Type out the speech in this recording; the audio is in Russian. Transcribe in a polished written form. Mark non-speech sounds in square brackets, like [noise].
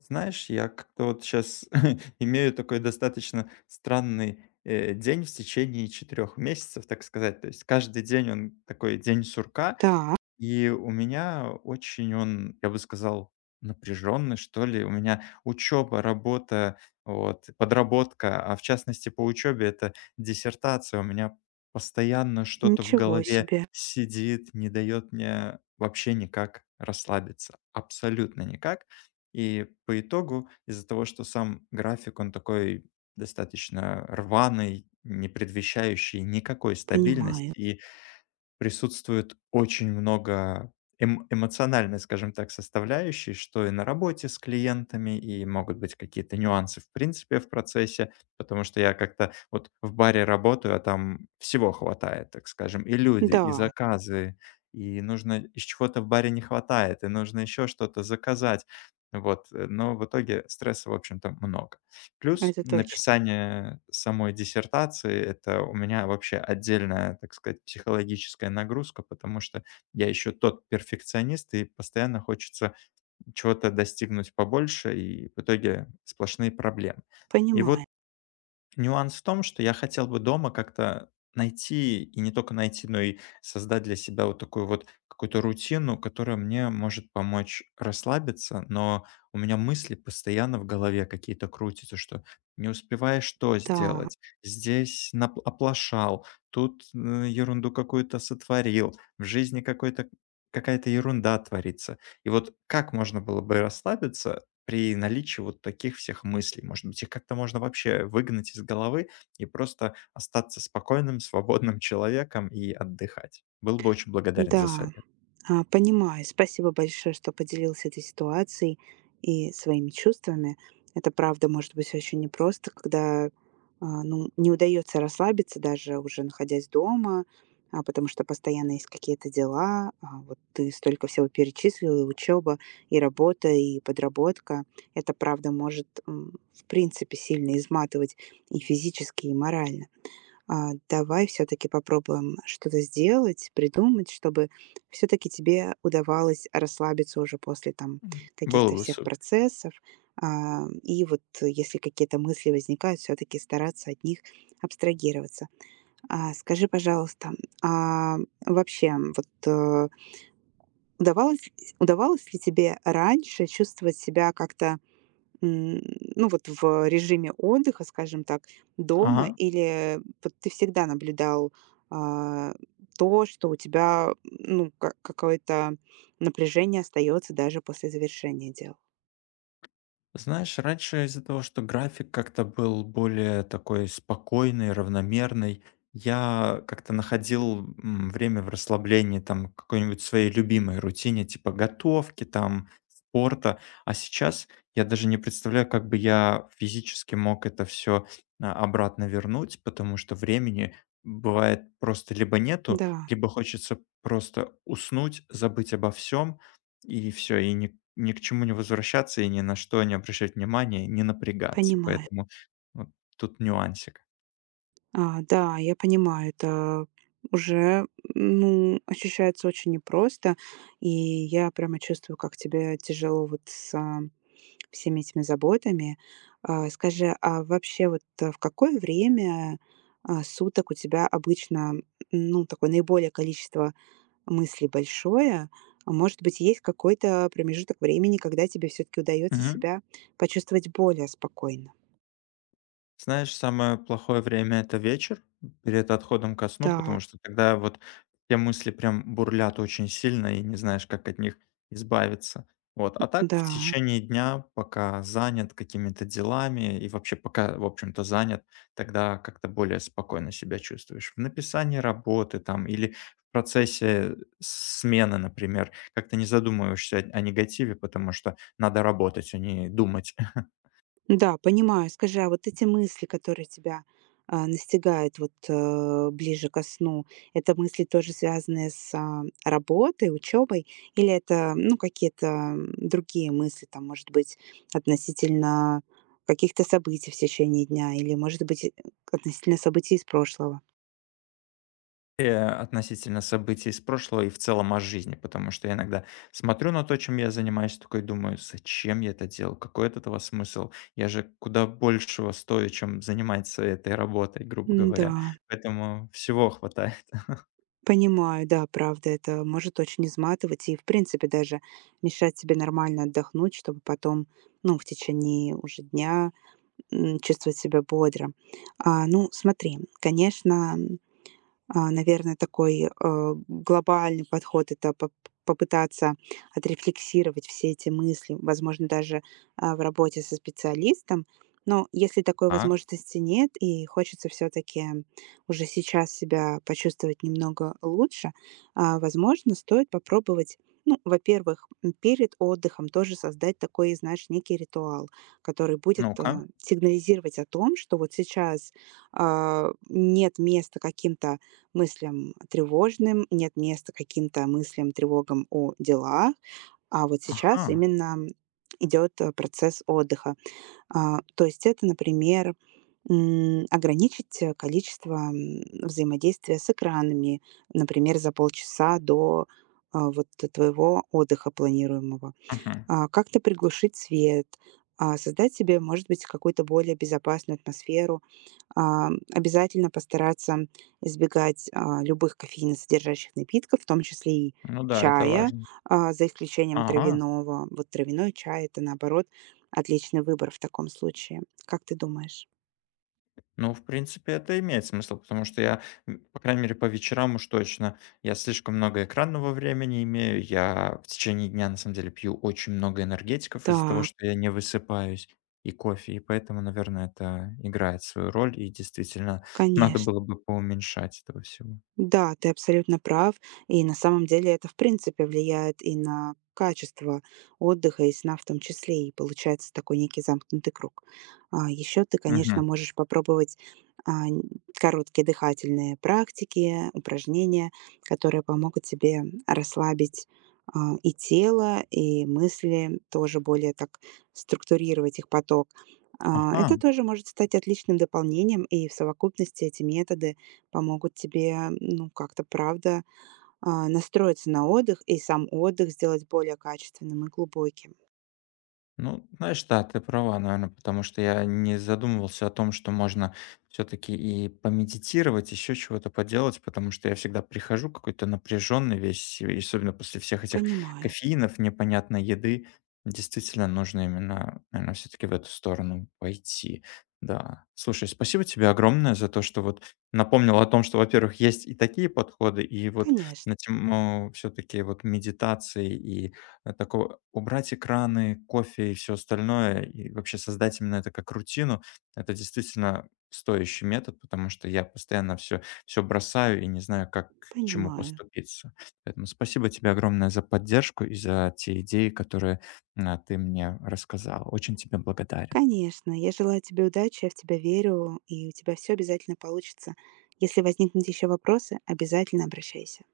Знаешь, я как-то вот сейчас [laughs] имею такой достаточно странный день в течение 4 месяцев, так сказать. То есть каждый день он такой день сурка, Да, и у меня очень он, я бы сказал, напряженный, что ли. У меня учеба, работа, вот, подработка, а в частности по учебе это диссертация. У меня постоянно что-то в ничего голове себе. сидит, не дает мне вообще никак расслабиться. Абсолютно никак. И по итогу, из-за того, что сам график, он такой достаточно рваный, не предвещающий никакой Понимаю. стабильности. Присутствует очень много эмоциональной, скажем так, составляющей, что и на работе с клиентами, и могут быть какие-то нюансы в принципе в процессе, потому что я как-то вот в баре работаю, а там всего хватает, так скажем. И люди, Да, и заказы, и нужно, из чего-то в баре не хватает, и нужно еще что-то заказать. Вот, но в итоге стресса, в общем-то, много. Плюс это точно. написание самой диссертации - это у меня вообще отдельная, так сказать, психологическая нагрузка, потому что я еще тот перфекционист, и постоянно хочется чего-то достигнуть побольше, и в итоге сплошные проблемы. И вот Понимаю. нюанс в том, что я хотел бы дома как-то найти, и не только найти, но и создать для себя вот такую вот какую-то рутину, которая мне может помочь расслабиться, но у меня мысли постоянно в голове какие-то крутятся, что не успеваешь что Да, сделать, здесь оплошал, тут ерунду какую-то сотворил, в жизни какой-то какая-то ерунда творится. И вот как можно было бы расслабиться при наличии вот таких всех мыслей, может быть, их как-то можно вообще выгнать из головы и просто остаться спокойным, [laughs] свободным человеком и отдыхать. Был бы очень благодарен за да. совет. Понимаю. Спасибо большое, что поделился этой ситуацией и своими чувствами. Это правда может быть очень непросто, когда не удается расслабиться, даже уже находясь дома, потому что постоянно есть какие-то дела. Вот ты столько всего перечислил, и учеба, и работа, и подработка. Это правда может, в принципе, сильно изматывать и физически, и морально. Давай все-таки попробуем что-то сделать, придумать, чтобы все-таки тебе удавалось расслабиться уже после там М, было каких-то бы всех супер. процессов. Если какие-то мысли возникают, все-таки стараться от них абстрагироваться. Скажи, пожалуйста, а вообще, вот э, удавалось, удавалось ли тебе раньше чувствовать себя как-то, М, ну, вот в режиме отдыха, скажем так, дома? Ага. Или вот ты всегда наблюдал, а, то, что у тебя, ну, ка какое-то напряжение остается даже после завершения дел? Знаешь, раньше из-за того, что график как-то был более такой спокойный, равномерный, я как-то находил время в расслаблении, там, к какой-нибудь своей любимой рутине, типа готовки, там, спорта. А сейчас я даже не представляю, как бы я физически мог это все обратно вернуть, потому что времени бывает просто либо нету, Да, либо хочется просто уснуть, забыть обо всем, и все, и ни к чему не возвращаться, и ни на что не обращать внимания, не напрягаться. понимаю. Поэтому вот тут нюансик. Да, я понимаю, это уже, ну, ощущается очень непросто, и я прямо чувствую, как тебе тяжело вот с всеми этими заботами. Скажи, в какое время, суток у тебя обычно, ну, такое наиболее количество мыслей большое? А может быть, есть какой-то промежуток времени, когда тебе все таки удается себя почувствовать более спокойно? Знаешь, самое плохое время - это вечер перед отходом ко сну, Да, потому что тогда вот те мысли прям бурлят очень сильно и не знаешь, как от них избавиться. Вот. А так в да. течение дня, пока занят какими-то делами и вообще пока, в общем-то, занят, тогда как-то более спокойно себя чувствуешь. В написании работы там или в процессе смены, например, как-то не задумываешься о негативе, потому что надо работать, а не думать. [laughs] Да, понимаю. Скажи, а вот эти мысли, которые тебя настигают ближе ко сну, это мысли тоже связанные с работой, учебой, или это, ну, какие-то другие мысли, там, может быть, относительно каких-то событий в течение дня, или, может быть, относительно событий из прошлого? Относительно событий из прошлого и в целом о жизни, потому что я иногда смотрю на то, чем я занимаюсь, такой думаю, зачем я это делал, какой от этого смысл, я же куда большего стою, чем заниматься этой работой, грубо говоря, Да, поэтому всего хватает. понимаю, да, правда, это может очень изматывать и, в принципе, даже мешать тебе нормально отдохнуть, чтобы потом, ну, в течение уже дня чувствовать себя бодро. Ну, смотри, конечно, наверное, такой, глобальный подход - это попытаться отрефлексировать все эти мысли, возможно, даже, в работе со специалистом. Но если такой Так, возможности нет и хочется все таки уже сейчас себя почувствовать немного лучше, возможно, стоит попробовать, ну, во-первых, перед отдыхом тоже создать такой, знаешь, некий ритуал, который будет, ну-ка, сигнализировать о том, что вот сейчас, нет места каким-то мыслям тревожным, нет места каким-то мыслям, тревогам о делах, а вот ага, сейчас именно идет, процесс отдыха. То есть это, например, ограничить, количество, взаимодействия с экранами, например, за полчаса до, вот твоего отдыха планируемого. мгм. Как-то приглушить свет, создать себе, может быть, какую-то более безопасную атмосферу, обязательно постараться избегать, любых кофеиносодержащих напитков, в том числе и Ну да, это чая, важно. За исключением Ага. травяного. Вот травяной чай - это, наоборот, отличный выбор в таком случае. Как ты думаешь? Ну, в принципе, это имеет смысл, потому что я, м, по крайней мере, по вечерам уж точно, я слишком много экранного времени имею, я в течение дня, на самом деле, пью очень много энергетиков из-за того, Так, что я не высыпаюсь, и кофе, и поэтому, наверное, это играет свою роль, и действительно [laughs] надо конечно. было бы поуменьшать этого всего. Да, ты абсолютно прав. И на самом деле это, в принципе, влияет и на качество отдыха и сна в том числе. И получается такой некий замкнутый круг. А еще ты, конечно, Мгм. можешь попробовать а, н- короткие дыхательные практики, упражнения, которые помогут тебе расслабить и тело, и мысли, тоже более так структурировать их поток. Ага. Это тоже может стать отличным дополнением, и в совокупности эти методы помогут тебе, ну, как-то, правда, настроиться на отдых и сам отдых сделать более качественным и глубоким. Ну, знаешь, да, ты права, наверное, потому что я не задумывался о том, что можно все-таки и помедитировать, еще чего-то поделать, потому что я всегда прихожу какой-то напряженный весь, и особенно после всех этих Понимаю. кофеинов, непонятной еды. Действительно, нужно именно, наверное, все-таки в эту сторону пойти. Да. Слушай, спасибо тебе огромное за то, что вот напомнил о том, что, во-первых, есть и такие подходы, и вот Конечно, на тему все-таки вот медитации и такого убрать экраны, кофе и все остальное, и вообще создать именно это как рутину. Это действительно стоящий метод, потому что я постоянно все бросаю и не знаю, как к чему понимаю. поступиться. Поэтому спасибо тебе огромное за поддержку и за те идеи, которые, а, ты мне рассказал. Очень тебе благодарен. Конечно, я желаю тебе удачи, я в тебя верю, и у тебя все обязательно получится. Если возникнут еще вопросы, обязательно обращайся.